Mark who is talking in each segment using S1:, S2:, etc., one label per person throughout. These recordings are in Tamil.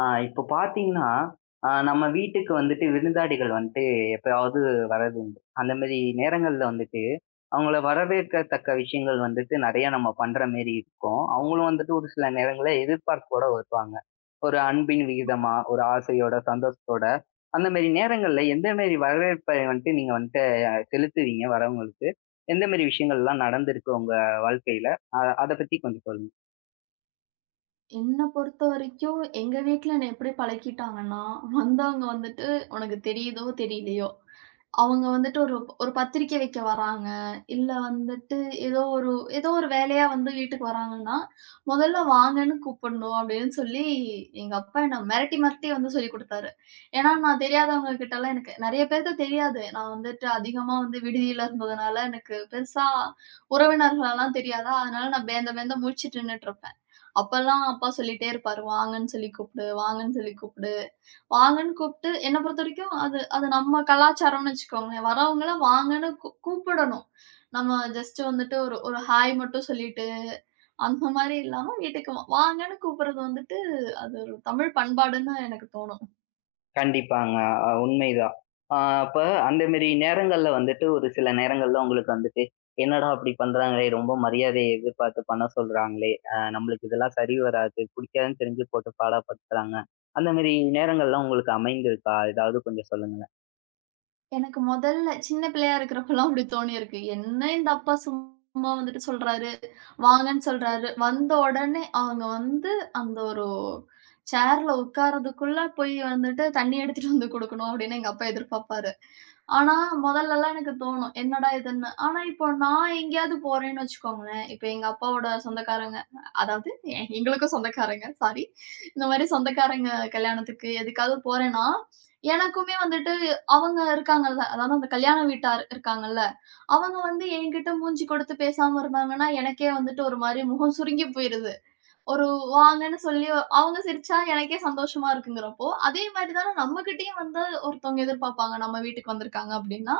S1: இப்போ பார்த்தீங்கன்னா, நம்ம வீட்டுக்கு வந்துட்டு விருந்தாளிகள் வந்துட்டு எப்பயாவது வர்றது உண்டு. அந்த மாரி நேரங்கள்ல வந்துட்டு, அவங்கள வரவேற்கத்தக்க விஷயங்கள் வந்துட்டு நெறைய நம்ம பண்ற மாரி இருக்கும். அவங்களும் வந்துட்டு ஒரு சில நேரங்கள்ல எதிர்பார்ப்போட வருவாங்க. ஒரு அன்பின் விகிதமா, ஒரு ஆசையோட, சந்தோஷத்தோட அந்த மாரி நேரங்கள்ல எந்த மாரி வரவேற்பை வந்துட்டு நீங்க வந்துட்டு செலுத்துவீங்க வரவங்களுக்கு? எந்த மாரி விஷயங்கள்லாம் நடந்திருக்கு உங்க வாழ்க்கையில? அத பத்தி கொஞ்சம் சொல்லுங்க.
S2: என்ன பொறுத்தவரைக்கும், எங்க வீட்ல என்ன எப்படி பழக்கிட்டாங்கன்னா, வந்தவங்க வந்துட்டு, "உனக்கு தெரியுதோ, தெரியலையோ! அவங்க வந்துட்டு ஒரு ஒரு பத்திரிக்கை வைக்க வராங்க. இல்ல வந்துட்டு ஏதோ ஒரு ஏதோ ஒரு வேலையா வந்து வீட்டுக்கு வராங்கன்னா, "முதல்ல வாங்கன்னு கூப்பிடணும்" அப்படின்னு சொல்லி எங்க அப்பா என்ன மிரட்டி மிரட்டி வந்து சொல்லிக் குடுத்தாரு. ஏன்னா, நான் தெரியாதவங்க கிட்டலாம் எனக்கு நெறைய பேருக்கு தெரியாது. நான் வந்துட்டு அதிகமா வந்து விடுதியில இருந்ததுனால எனக்கு பெருசா உறவினர்களலாம் தெரியாதா, அதனால நான் பேந்த பேந்த முழிச்சுட்டு நின்னுட்டு இருப்பேன். அப்பலாம் அப்பா சொல்லிட்டே இருப்பாரு, "வாங்கன்னு சொல்லி கூப்பிடு, வாங்கன்னு சொல்லி கூப்பிடு." வாங்கன்னு கூப்ட்டு என்ன பொறுத்தவரைக்கும் அது அது நம்ம கலாச்சாரம்னு வச்சுக்கோங்களேன். வரவங்கள வாங்கன்னு கூப்பிடணும். நம்ம ஜஸ்ட் வந்துட்டு ஒரு ஒரு ஹாய் மட்டும் சொல்லிட்டு, அந்த மாரி இல்லாம வீட்டுக்கு வாங்கன்னு கூப்பிடுறது வந்துட்டு, அது ஒரு தமிழ் பண்பாடுன்னு எனக்கு தோணும்.
S1: கண்டிப்பாங்க. உண்மைதான். அ அப்ப அந்த மேரி நேரங்கள்ல வந்துட்டு, ஒரு சில நேரங்கள்ல உங்களுக்கு வந்துட்டு, "என்னடா இப்படி பண்றாங்களே! ரொம்ப மரியாதைய எதிர்பார்த்து பண்ண சொல்றாங்களே! நம்மளுக்கு இதெல்லாம் சரி வராது. புடிக்காதுன்னு தெரிஞ்சு போட்டு பாடப்படுத்துறாங்க." அந்த மேரி நேரங்கள்லாம் உங்களுக்கு அமைந்திருக்கா? ஏதாவது கொஞ்சம் சொல்லுங்க.
S2: எனக்கு மொதல்ல சின்ன பிள்ளையா இருக்கிறப்பலாம் அப்படி தோணியிருக்கு. என்ன இந்த அப்பா சும்மா வந்துட்டு சொல்றாரு, வாங்கன்னு சொல்றாரு. வந்த உடனே அவங்க வந்து அந்த ஒரு சேர்ல உட்கார்றதுக்குள்ள போய் வந்துட்டு தண்ணி எடுத்துட்டு வந்து குடுக்கணும் அப்படின்னு எங்க அப்பா எதிர்பார்ப்பாரு. ஆனா மொதல்லலாம் எனக்கு தோணும், என்னடா இதுன்னு. ஆனா இப்போ நான் எங்கேயாவது போறேன்னு வச்சுக்கோங்களேன், இப்ப எங்க அப்பாவோட சொந்தக்காரங்க அதாவது எங்களுக்கும் சொந்தக்காரங்க சாரி. இந்த மாரி சொந்தக்காரங்க கல்யாணத்துக்கு எதுக்காவது போறேன்னா, எனக்குமே வந்துட்டு அவங்க இருக்காங்கல்ல. அதாவது அந்த கல்யாண வீட்டார் இருக்காங்கல்ல. அவங்க வந்து என்கிட்ட மூஞ்சி கொடுத்து பேசாம இருந்தாங்கன்னா, எனக்கே வந்துட்டு ஒரு மாரி முகம் சுருங்கி போயிருது. ஒரு வாங்கன்னு சொல்லி அவங்க சிரிச்சா எனக்கே சந்தோஷமா இருக்குங்கிறப்போ, அதே மாரி தான நம்மகிட்டயும் வந்து ஒருத்தவங்க எதிர்பார்ப்பாங்க. நம்ம வீட்டுக்கு வந்திருக்காங்க அப்டின்னா,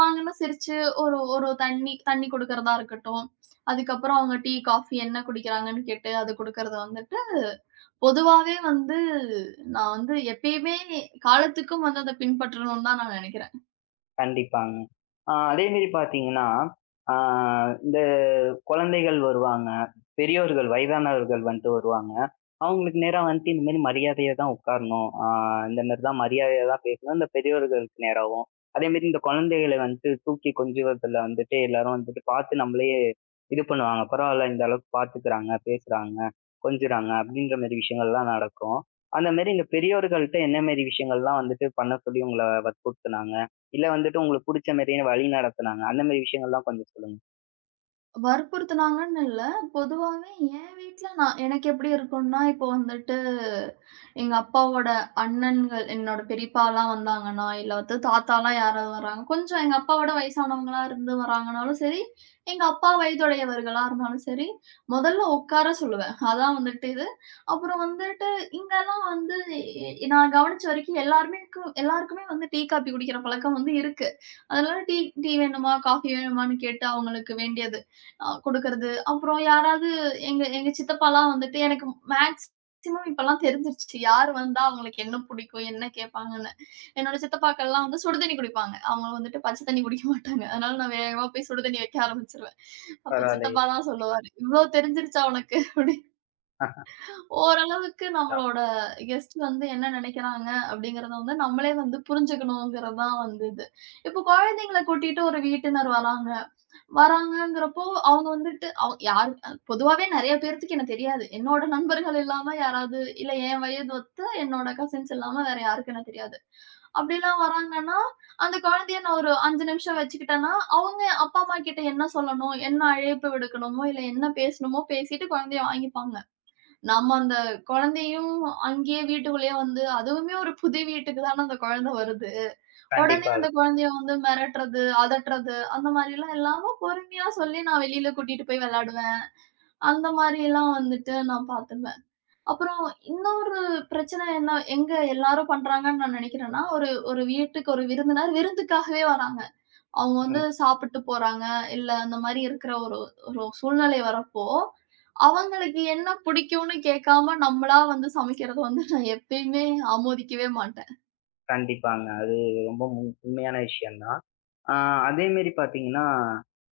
S2: வாங்கன்னு சிரிச்சு ஒரு ஒரு தண்ணி தண்ணி குடுக்கறதா இருக்கட்டும். அதுக்கப்புறம் அவங்க டீ, காஃபி என்ன குடிக்கிறாங்கன்னு கேட்டு அது குடுக்கறது வந்துட்டு, பொதுவாவே வந்து நான் வந்து எப்பயுமே காலத்துக்கும் வந்து அத பின்பற்றணும்னு தான் நான் நெனைக்கிறேன்.
S1: கண்டிப்பாங்க. அதே மாரி பார்த்தீங்கன்னா, அ இந்த குழந்தைகள் வருவாங்க. பெரியோர்கள், வயதானவர்கள் வந்துட்டு வருவாங்க. அவங்களுக்கு நேரா வந்துட்டு இந்த மாரி மரியாதையா தான் உட்காரணும். இந்த மாரி தான் மரியாதையா தான் பேசணும். இந்த பெரியோர்களுக்கு நேராவும். அதே மாரி இந்த குழந்தைகள வந்துட்டு தூக்கி கொஞ்சுவதில வந்துட்டு எல்லாரும் வந்துட்டு பார்த்து நம்மளயே இது பண்ணுவாங்க. பரவால்ல இந்த அளவுக்கு பார்த்துக்கிறாங்க, பேசுறாங்க, கொஞ்சுறாங்க அப்படின்ற மாரி விஷயங்கள்லாம் நடக்கும். அந்த மாரி இந்த பெரியோர்கள்ட்ட என்ன மாரி விஷயங்கள்லாம் வந்துட்டு பண்ண சொல்லி உங்கள வற்புறுத்துனாங்க? இல்ல வந்துட்டு உங்களுக்கு புடிச்ச மாரியே வழி நடத்துனாங்க. அந்த மாரி விஷயங்கள்லாம் கொஞ்சம் சொல்லுங்க.
S2: வற்புறுத்துனாங்கன்னு இல்ல. பொதுவாவே என் வீட்ல நான் எனக்கு எப்படி இருக்கும்னா, இப்போ வந்துட்டு எங்க அப்பாவோட அண்ணன்கள், என்னோட பெரியப்பாலாம் வந்தாங்கன்னா, இல்லாட்டி தாத்தாலாம் யாராவது வராங்க, கொஞ்சம் எங்க அப்பாவோட வயசானவங்களா இருந்து வராங்கனாலும் சரி, எங்க அப்பா வயதுடையவர்களா இருந்தாலும் சரி, முதல்ல உட்கார சொல்லுவேன். அதான் வந்துட்டு இது. அப்புறம் வந்துட்டு இங்கலாம் வந்து நான் கவனிச்ச வரைக்கும் எல்லாருக்குமே வந்து டீ, காபி குடிக்கிற பழக்கம் வந்து இருக்கு. அதனால டீ டீ வேணுமா? காஃபி வேணுமான்னு கேட்டு அவங்களுக்கு வேண்டியது. குடுக்கறது. அப்புறம் யாராவது எங்க எங்க சித்தப்பாலாம் வந்துட்டு எனக்கு மேக்ஸிமம் இப்பலாம் தெரிஞ்சிருச்சு. யார் வந்தா அவங்களுக்கு என்ன பிடிக்கும், என்ன கேட்பாங்கன்னு. என்னோட சித்தப்பாக்கள்லாம் வந்து சுடு தண்ணி குடிப்பாங்க. அவங்க வந்துட்டு பச்சை தண்ணி குடிக்க மாட்டாங்க. அதனால நான் வேகமா போய் சுடு தண்ணி வைக்க ஆரம்பிச்சுருவேன். அப்ப
S1: பரவாயில்லையே.
S2: சித்தப்பா தான் சொல்லுவாரு, "இவ்ளோ தெரிஞ்சிருச்சா உனக்கு?" அப்படின்னு.
S1: ஆஹ்,
S2: ஓரளவுக்கு நம்மளோட கெஸ்ட் வந்து என்ன நினைக்கிறாங்க அப்படிங்கிறத வந்து நம்மளே வந்து புரிஞ்சுக்கணுங்கிறது தான் வந்து இது. இப்போ குழந்தைங்கள கூட்டிட்டு ஒரு வீட்டினர் வராங்கங்கிறப்போ, அவங்க வந்துட்டு யாரு பொதுவாவே நெறைய பேர்த்துக்கு என்ன தெரியாது. என்னோட நண்பர்கள் இல்லாம யாராவது, இல்ல என் வயது ஒத்த என்னோட கசின்ஸ் இல்லாம வேற யாருக்கும் என்ன தெரியாது. அப்படிலாம் வராங்கன்னா, அந்த குழந்தைய நான் ஒரு 5 நிமிஷம் வச்சுக்கிட்டேன்னா, அவங்க அப்பா, அம்மா கிட்ட என்ன சொல்லணும், என்ன அழைப்பு விடுக்கணுமோ, இல்ல என்ன பேசணுமோ பேசிட்டு குழந்தைய வாங்கிப்பாங்க. நம்ம அந்த குழந்தையும் அங்கேயே வீட்டுக்குள்ளேயே வந்து, அதுவுமே ஒரு புது வீட்டுக்கு தான அந்த குழந்தை வருது. உடனே
S1: கண்டிப்பாக.
S2: அந்த குழந்தைய வந்து மிரட்டுறது, அதட்டுறது அந்த மாரிலாம் இல்லாம பொறுமையா சொல்லி நான் வெளியில கூட்டிட்டு போய் விளையாடுவேன். அந்த மாரிலாம் வந்துட்டு நான் பார்த்துப்பேன். அப்புறம் இன்னொரு பிரச்சனை என்ன எங்க எல்லாரும் பண்றாங்கன்னு நான் நினைக்கிறேன்னா, ஒரு ஒரு வீட்டுக்கு ஒரு விருந்தினர் விருந்துக்காகவே வராங்க. அவங்க வந்து சாப்பிட்டு போறாங்க, இல்ல அந்த மாரி இருக்கிற ஒரு ஒரு சூழ்நிலை வரப்போ, அவங்களுக்கு என்ன பிடிக்கும்னு கேட்காம நம்மளா வந்து சமைக்கிறது வந்து நான் எப்பயுமே ஆமோதிக்கவே மாட்டேன்.
S1: கண்டிப்பாங்க. அது ரொம்ப உண்மையான விஷயம் தான். ஆ அதே மாரி பார்த்தீங்கன்னா,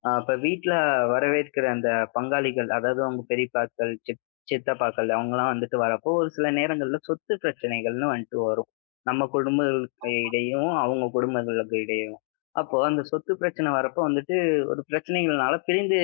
S1: இப்ப வீட்ல வரவேற்கிற அந்த பங்காளிகள், அதாவது அவங்க பெரியப்பாக்கள், சித்தப்பாக்கள் அவங்கலாம் வந்துட்டு வரப்போ, ஒரு சில நேரங்கள்ல சொத்து பிரச்சனைகள்னு வந்துட்டு வரும். நம்ம குடும்பங்களுக்கு இடையும், அவங்க குடும்பங்களுக்கு இடையும். அப்போ அந்த சொத்து பிரச்சனை வரப்போ வந்துட்டு ஒரு பிரச்சனைகள்னால பிரிந்து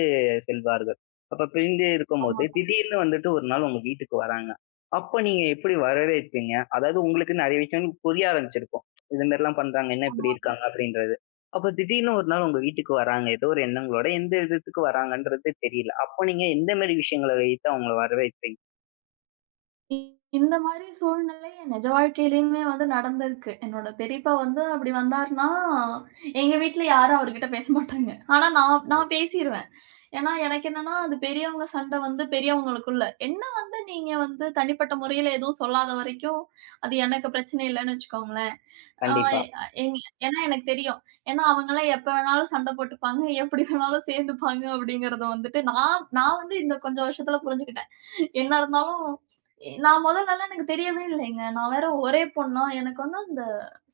S1: செல்வார்கள். அப்ப பிரிந்து இருக்கும்போது,
S2: ஆமாங்க.
S1: திடீர்னு வந்துட்டு ஒரு நாள் உங்க வீட்டுக்கு வராங்க. அப்ப நீங்க எப்படி வரவேற்பீங்க? அதாவது உங்களுக்கு நெறைய விஷயங்கள் புரிய ஆரம்பிச்சிருக்கும். இது மாரிலாம் பண்றாங்க, என்ன இப்படி
S2: ஆமா.
S1: இருக்காங்க அப்படின்றது. அப்ப திடீர்னு ஒரு நாள் உங்க வீட்டுக்கு வராங்க. ஏதோ ஒரு எண்ணங்களோட எந்த விதத்துக்கு வராங்கன்றது தெரியல. அப்போ நீங்க எந்த மாரி விஷயங்கள வைத்து அவங்கள வரவேற்பீங்க?
S2: இ இந்த மாரி சூழ்நிலை என் நிஜ வாழ்க்கையிலயுமே வந்து நடந்திருக்கு. என்னோட பெரியப்பா வந்து அப்படி வந்தாருன்னா, எங்க வீட்ல யாரும் அவர்கிட்ட பேச மாட்டாங்க. ஆனா நான்
S1: ம்.
S2: நான் பேசிருவேன். ஏன்னா, எனக்கு என்னன்னா, அது பெரியவங்க சண்டை வந்து பெரியவங்களுக்குள்ள. என்ன வந்து நீங்க வந்து தனிப்பட்ட முறையில எதுவும் சொல்லாத வரைக்கும், அது எனக்கு பிரச்சனை இல்லன்னு வச்சுக்கோங்களேன். ஆ
S1: கண்டிப்பா.
S2: எங் ஏன்னா எனக்கு தெரியும். ஏன்னா அவங்கலாம் எப்ப வேணாலும் சண்டை போட்டுப்பாங்க, எப்படி வேணாலும் சேர்ந்துப்பாங்க அப்படிங்கிறத வந்துட்டு நான் நான் வந்து இந்த கொஞ்சம் வருஷத்துல புரிஞ்சுக்கிட்டேன். என்ன இருந்தாலும் நான் மொதல்லலாம் எனக்கு தெரியவே இல்லைங்க. நான் வேற ஒரே பொண்ணா, எனக்கு வந்து அந்த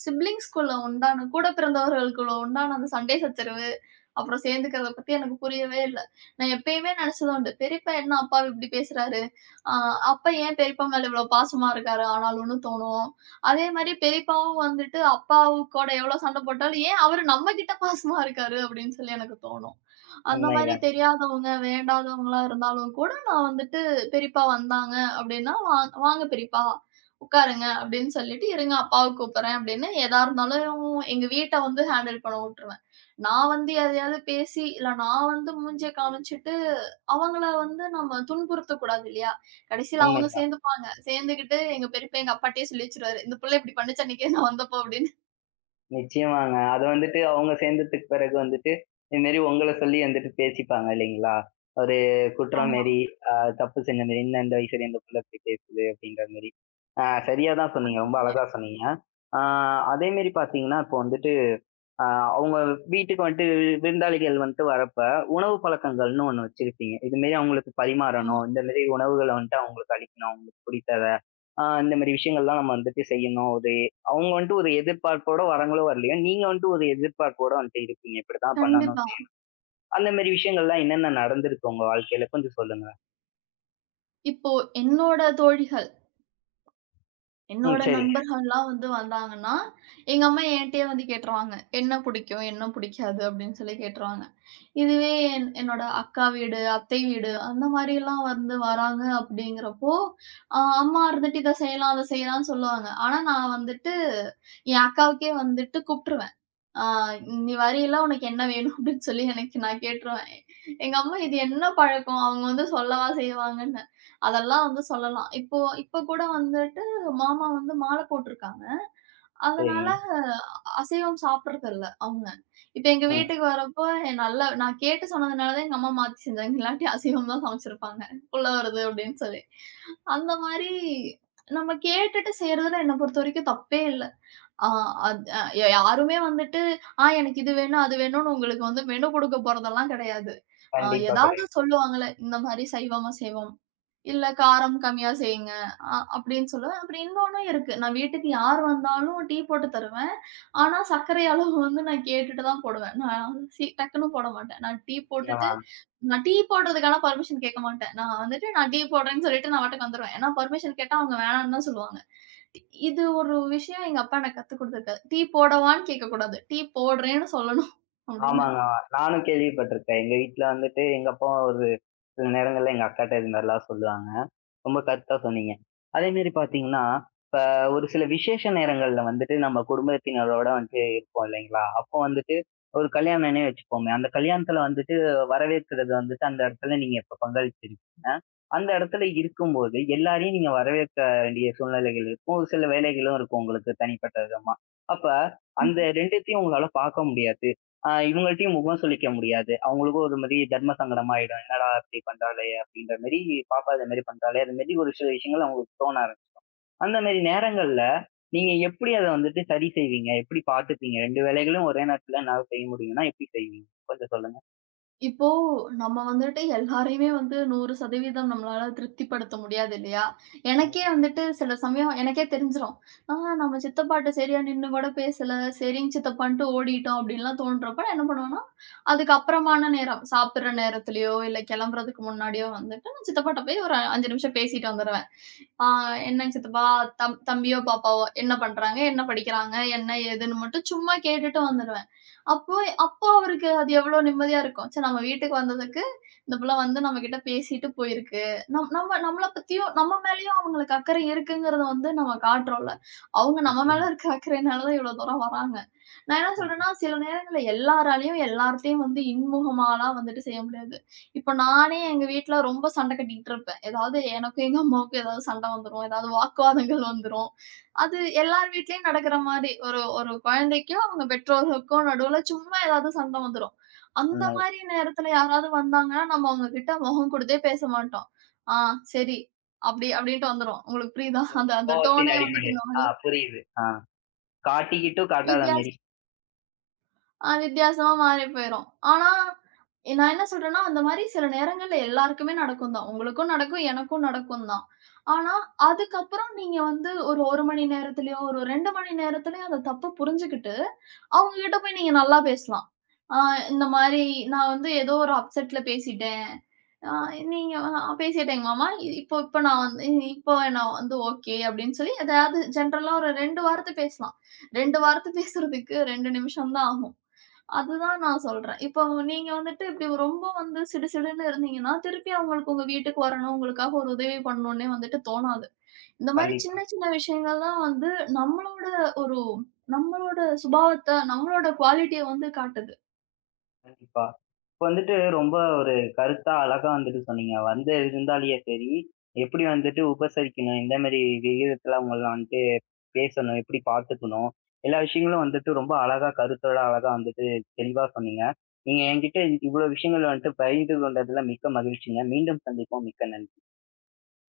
S2: சிப்லிங்ஸ்குள்ள உண்டான கூட பிறந்தவர்களுக்குள்ள உண்டான அந்த சண்டை சச்சரவு, அப்புறம் சேர்ந்துக்கிறத பத்தி எனக்கு புரியவே இல்ல. நான் எப்பயுமே நெனச்சது உண்டு. பெரியப்பா என்ன அப்பாவ இப்படி பேசுறாரு? அ அப்பா ஏன் பெரியப்பா மேல இவ்வளோ பாசமா இருக்காரு ஆனாலும்னு தோணும். அதே மாரி பெரியப்பாவும் வந்துட்டு அப்பாவு கூட எவ்வளோ சண்டை போட்டாலும், ஏன் அவரு நம்ம கிட்ட பாசமா இருக்காரு? அப்படின்னு சொல்லி எனக்கு தோணும். அந்த மாரி
S1: உண்மைதான்,
S2: தெரியாதவங்க, வேண்டாதவங்களா இருந்தாலும் கூட, நான் வந்துட்டு பெரியப்பா வந்தாங்க அப்டின்னா, "வாங்க பெரியப்பா, உட்காருங்க" அப்டின்னு சொல்லிட்டு, "இருங்க அப்பாவ கூப்புட்றேன்" அப்டின்னு எதா இருந்தாலும் எங்க வீட்ட வந்து ஹேண்டில் பண்ண வுட்டுருவேன். நான் வந்து எதையாவது பேசி, இல்ல நான் வந்து மூஞ்சிய காமிச்சுட்டு, அவங்கள வந்து நம்ம துன்புறுத்தக்கூடாது இல்லையா? கடைசில அவங்க
S1: உண்மைதான்.
S2: சேர்ந்துப்பாங்க. சேர்ந்துக்கிட்டு எங்க பெரியப்பா எங்க அப்பாட்டயே சொல்லி வச்சுருவாரு, "இந்த புள்ள இப்டி பண்ணுச்சு அன்னைக்கு நான் வந்தப்போ" அப்டின்னு.
S1: நிச்சயமாங்க. அது வந்துட்டு அவங்க சேர்ந்ததுக்கு பிறகு வந்துட்டு, இது மாரி உங்கள சொல்லி வந்துட்டு பேசிப்பாங்க இல்லைங்களா? ஒரு குற்றம்
S2: ஆமா.
S1: மாரி, அ தப்பு செஞ்ச மாரி, "என்ன இந்த வயசுல இந்த புள்ள இப்படி பேசுது?" அப்படின்ற மாரி. சரியா தான் சொன்னீங்க.
S2: அந்த
S1: ரொம்ப
S2: மாதிரி.
S1: அழகா சொன்னீங்க. ஆ அதே மாரி பார்த்தீங்கன்னா, இப்போ வந்துட்டு அவங்க வீட்டுக்கு வந்துட்டு விருந்தாளிகள் வந்துட்டு வரப்ப உணவு பழக்கங்கள்னு ஒண்ணு வச்சிருப்பீங்க இது மாரி அவங்களுக்கு
S2: ஆமா.
S1: பரிமாறணும் இந்த மாரி உணவுகளை வந்துட்டு அவங்களுக்கு அளிக்கணும் அவங்களுக்கு பிடித்ததை. இந்த மாதிரி விஷயங்கள்லாம் நம்ம வந்துட்டு செய்யணும் ஒரு அவங்க வந்துட்டு ஒரு எதிர்பார்ப்போட வரங்களோ வரலையோ நீங்க வந்துட்டு ஒரு எதிர்பார்ப்போட வந்துட்டு இருப்பீங்க இப்படிதான் பண்ணணும்
S2: கண்டிப்பா.
S1: செய்யணும். அந்த மாதிரி விஷயங்கள்லாம் என்னென்ன நடந்திருக்கு உங்க வாழ்க்கையில கொஞ்சம் சொல்லுங்க.
S2: இப்போ என்னோட தோழிகள்
S1: ம்
S2: என்னோட
S1: சரிங்க.
S2: நண்பர்கள்லாம் வந்து வந்தாங்கன்னா, எங்க அம்மா என்ட்டயே வந்து கேட்டுருவாங்க. என்ன பிடிக்கும்? என்ன பிடிக்காது? அப்படின்னு சொல்லி கேட்டுருவாங்க. இதுவே என் என்னோட அக்கா வீடு, அத்தை வீடு அந்த மாரிலாம் வந்து வராங்க அப்படிங்கிறப்போ, அம்மா இருந்துட்டு இத செய்யலாம், அத செய்யலாம்னு சொல்லுவாங்க. ஆனா நான் வந்துட்டு என் அக்காவுக்கே வந்துட்டு கூப்ட்டுருவேன். ஆ "நீ வரியல்ல உனக்கு என்ன வேணும்?" அப்படின்னு சொல்லி எனக்கு நான் கேட்டுருவேன். எங்க அம்மா இது என்ன பழக்கம்? அவங்க வந்து சொல்லவா செய்வாங்கன்னு. அதெல்லாம் வந்து சொல்லலாம். இப்போ இப்போ கூட வந்துட்டு மாமா வந்து மாலை போட்டிருக்காங்க. அதனால
S1: சரிங்க.
S2: அசைவம் சாப்பிடுறது இல்ல அவங்க. இப்போ எங்க
S1: ம்.
S2: வீட்டுக்கு வரப்போ நல்லா நான் கேட்டு சொன்னதுனால தான் எங்க அம்மா மாத்தி செஞ்சாங்க. இல்லாட்டி அசைவம் தான் சமைச்சிருப்பாங்க. புள்ள வருது அப்படின்னு சொல்லி. அந்த மாரி நம்ம கேட்டுட்டு செய்றதுல என்ன பொறுத்தவரைக்கும் தப்பே இல்ல. ஆ அத் அ யாருமே வந்துட்டு, எனக்கு இது வேணும், அது வேணும்னு உங்களுக்கு வந்து மெனு குடுக்க போறதெல்லாம் கிடையாது. ஆ
S1: கண்டிப்பா
S2: ஏதாவது
S1: கிடையாது.
S2: சொல்லுவாங்கல்ல, இந்த மாரி சைவம், அசைவம். இல்ல காரம் கம்மியா செய்யுங்க. அப்படின்னு சொல்லுவேன். அப்புறம் இன்னொன்னு இருக்கு. நான் வீட்டுக்கு யார் வந்தாலும் டீ போட்டு தருவேன். ஆனா, சர்க்கரை அளவு வந்து நான் கேட்டுட்டு தான் போடுவேன். நான் சி டக்குன்னு போட மாட்டேன். நான் டீ
S1: நிச்சயமா.
S2: போட்டுட்டு நான் டீ போடுறதுக்கான பர்மிஷன் கேட்க மாட்டேன். நான் வந்துட்டு நான் டீ போடுறேன்னு சொல்லிட்டு நான் பாட்டுக்கு வந்துருவேன். ஏன்னா பர்மிஷன் கேட்டா அவங்க வேணான்னு தான் சொல்லுவாங்க. இது ஒரு விஷயம் எங்க அப்பா எனக்கு கத்துக் குடுத்துருக்காரு. "டீ போடவான்னு கேட்கக்கூடாது. டீ போடுறேன்னு சொல்லணும்." அப்படின்னு.
S1: ஆமாங்க. நானும் கேள்விப்பட்டிருக்கேன். எங்க வீட்ல வந்துட்டு எங்க அப்பா ஒரு சில நேரங்கள்ல எங்க அக்காட்ட இது மாரிலாம் சொல்லுவாங்க. ரொம்ப கரெக்ட்டா சொன்னீங்க. அதே மாரி பார்த்தீங்கன்னா, இப்ப ஒரு சில விசேஷ நேரங்கள்ல வந்துட்டு நம்ம குடும்பத்தினரோட வந்துட்டு இருப்போம் இல்லைங்களா? அப்போ வந்துட்டு ஒரு கல்யாணம்னே வச்சுப்போமே. அந்த கல்யாணத்துல வந்துட்டு வரவேற்கிறது வந்துட்டு அந்த இடத்துல நீங்க இப்ப பங்களிச்சிருக்கீங்க. அந்த இடத்துல இருக்கும்போது எல்லாரையும் நீங்க வரவேற்க வேண்டிய சூழ்நிலைகள் இருக்கும். ஒரு சில வேலைகளும் இருக்கும் உங்களுக்கு தனிப்பட்ட விதமா. அப்ப அந்த
S2: ம்.
S1: 2த்தையும் உங்களால பார்க்க முடியாது. இவங்கள்ட்டயும் முகம் சுளிக்க முடியாது அவங்களுக்கும் ஒரு மாதிரி தர்ம சங்கடம் ஆயிடும் என்னடா இப்படி பண்றாளே அப்படின்ற மாதிரி பாப்பா இது மாதிரி பண்றாளே அது மாதிரி ஒரு சில விஷயங்கள் அவங்களுக்கு தோண ஆரம்பிச்சிடும். அந்த மாதிரி நேரங்கள்ல நீங்க எப்படி அதை வந்துட்டு சரி செய்வீங்க எப்படி பார்த்துப்பீங்க ரெண்டு வேலைகளும் ஒரே நேரத்துல என்னால செய்ய முடியும்னா எப்படி செய்வீங்க கொஞ்சம் சொல்லுங்க.
S2: இப்போ நம்ம வந்துட்டு எல்லாரையுமே வந்து 100% நம்மளால திருப்திப்படுத்த முடியாது இல்லையா? எனக்கே வந்துட்டு சில சமயம் எனக்கே தெரிஞ்சிரும். ஆ நம்ம சித்தப்பாட்ட சரியா நின்னு கூட பேசல. சரிங்க சித்தப்பான்ட்டு ஓடிட்டோம் அப்படின்லாம் தோன்றப்ப நான் என்ன பண்ணுவேன்னா, அதுக்கு அப்புறமான நேரம், சாப்பிடுற நேரத்திலயோ, இல்ல கிளம்புறதுக்கு முன்னாடியோ வந்துட்டு நான் சித்தப்பாட்ட போய் ஒரு 5 நிமிஷம் பேசிட்டு வந்துருவேன். ஆ என்னங்க சித்தப்பா, தம்பியோ, பாப்பாவோ என்ன பண்றாங்க? என்ன படிக்கிறாங்க? என்ன ஏதுன்னு மட்டும் சும்மா கேட்டுட்டு வந்துருவேன். அப்போ அப்போ அவருக்கு அது எவ்வளோ நிம்மதியா இருக்கும். சரி நம்ம வீட்டுக்கு வந்ததுக்கு, இந்த புள்ள வந்து நம்மகிட்ட பேசிட்டு போயிருக்கு. நம்மள பத்தியும் நம்ம மேலயும் அவங்களுக்கு அக்கறை இருக்குங்கிறத வந்து நம்ம காட்டுறோம்ல. அவங்க நம்ம மேல இருக்க அக்கறையினால தான் இவ்வளோ தூரம் வராங்க. நான் என்ன சொல்றேன்னா, சில நேரங்கள்ல எல்லாராலயும் எல்லார்ட்டயும் வந்து இன்முகமாலாம் வந்துட்டு செய்ய முடியாது. இப்போ நானே எங்க வீட்ல ரொம்ப சண்டை கட்டிக்கிட்டு இருப்பேன். ஏதாவது எனக்கும் எங்க அம்மாவுக்கும் ஏதாவது சண்டை வந்துரும். ஏதாவது வாக்குவாதங்கள் வந்துரும். அது எல்லார் வீட்லயும் நடக்கிற மாரி. ஒரு ஒரு குழந்தைக்கும், அவங்க பெற்றோர்களுக்கும் நடுவுல சும்மா ஏதாவது சண்டை வந்துரும். அந்த
S1: அந்த
S2: மாரி நேரத்துல யாராவது வந்தாங்கன்னா, நம்ம அவங்க கிட்ட முகம் குடுத்தே பேச மாட்டோம். "ஆ சரி" அப்படி அப்படின்ட்டு வந்துரும். உங்களுக்கு புரியுதா? அந்த அந்த
S1: கோவத்தின்
S2: டோனே வந்துட்டு
S1: அடிப்படையில்
S2: இந்த மாரி
S1: புரியுது. ஆஹ் காட்டிக்கிட்டும் காட்டாத மாதிரி.
S2: வித்தியாசமா வித்தியாசமா மாறி போயிரும். ஆனா, நான் என்ன சொல்றேன்னா, அந்த மாரி சில நேரங்கள்ல எல்லாருக்குமே நடக்கும் தான். உங்களுக்கும் நடக்கும், எனக்கும் நடக்கும் தான். ஆனா, அதுக்கப்புறம் நீங்க வந்து ஒரு 1 மணி நேரத்திலயோ, ஒரு 2 மணி நேரத்திலயோ அந்த தப்ப புரிஞ்சுகிட்டு, அவங்க கிட்ட போய் நீங்க நல்லா பேசலாம். ஆ இந்த மாரி நான் வந்து ஏதோ ஒரு அப்செட்ல பேசிட்டேன். ஆ நீங்க பேசிட்டேங்க மாமா. இ- இப்போ இப்போ நான் வந்து இப்போ நான் வந்து ஓகே அப்படின்னு சொல்லி, எதாவது ஜென்ரலா ஒரு 2 வார்த்தை பேசலாம். 2 வார்த்தை பேசுறதுக்கு 2 நிமிஷம் தான் ஆகும். அதுதான் நான் சொல்றேன். இப்போ நீங்க வந்துட்டு இப்படி ரொம்ப வந்து சிடுசிடுன்னு இருந்தீங்கன்னா, திருப்பி அவங்களுக்கு உங்க வீட்டுக்கு வரணும், உங்களுக்காக ஒரு உதவி பண்ணணும்னே வந்துட்டு தோணாது. இந்த மாரி
S1: கண்டிப்பா.
S2: சின்ன சின்ன விஷயங்கள் தான் வந்து நம்மளோட ஒரு நம்மளோட சுபாவத்த, நம்மளோட குவாலிட்டிய வந்து காட்டுது.
S1: கண்டிப்பா. இப்ப வந்துட்டு ரொம்ப ஒரு கருத்தா, அழகா வந்துட்டு சொன்னீங்க. வந்த விருந்தாளிய சரி, எப்படி வந்துட்டு உபசரிக்கணும், எந்த மாரி விகிதத்துல அவங்கள வந்துட்டு பேசணும், எப்படி பார்த்துக்கணும், எல்லா விஷயங்களும் வந்துட்டு ரொம்ப அழகா கருத்தோட அழகா வந்துட்டு தெளிவா சொன்னீங்க. நீங்க என்கிட்ட இவ்வளவு விஷயங்கள் வந்துட்டு பகிர்ந்து கொண்டதுல மிக்க மகிழ்ச்சிங்க. மீண்டும் சந்திப்போம். மிக்க நன்றி.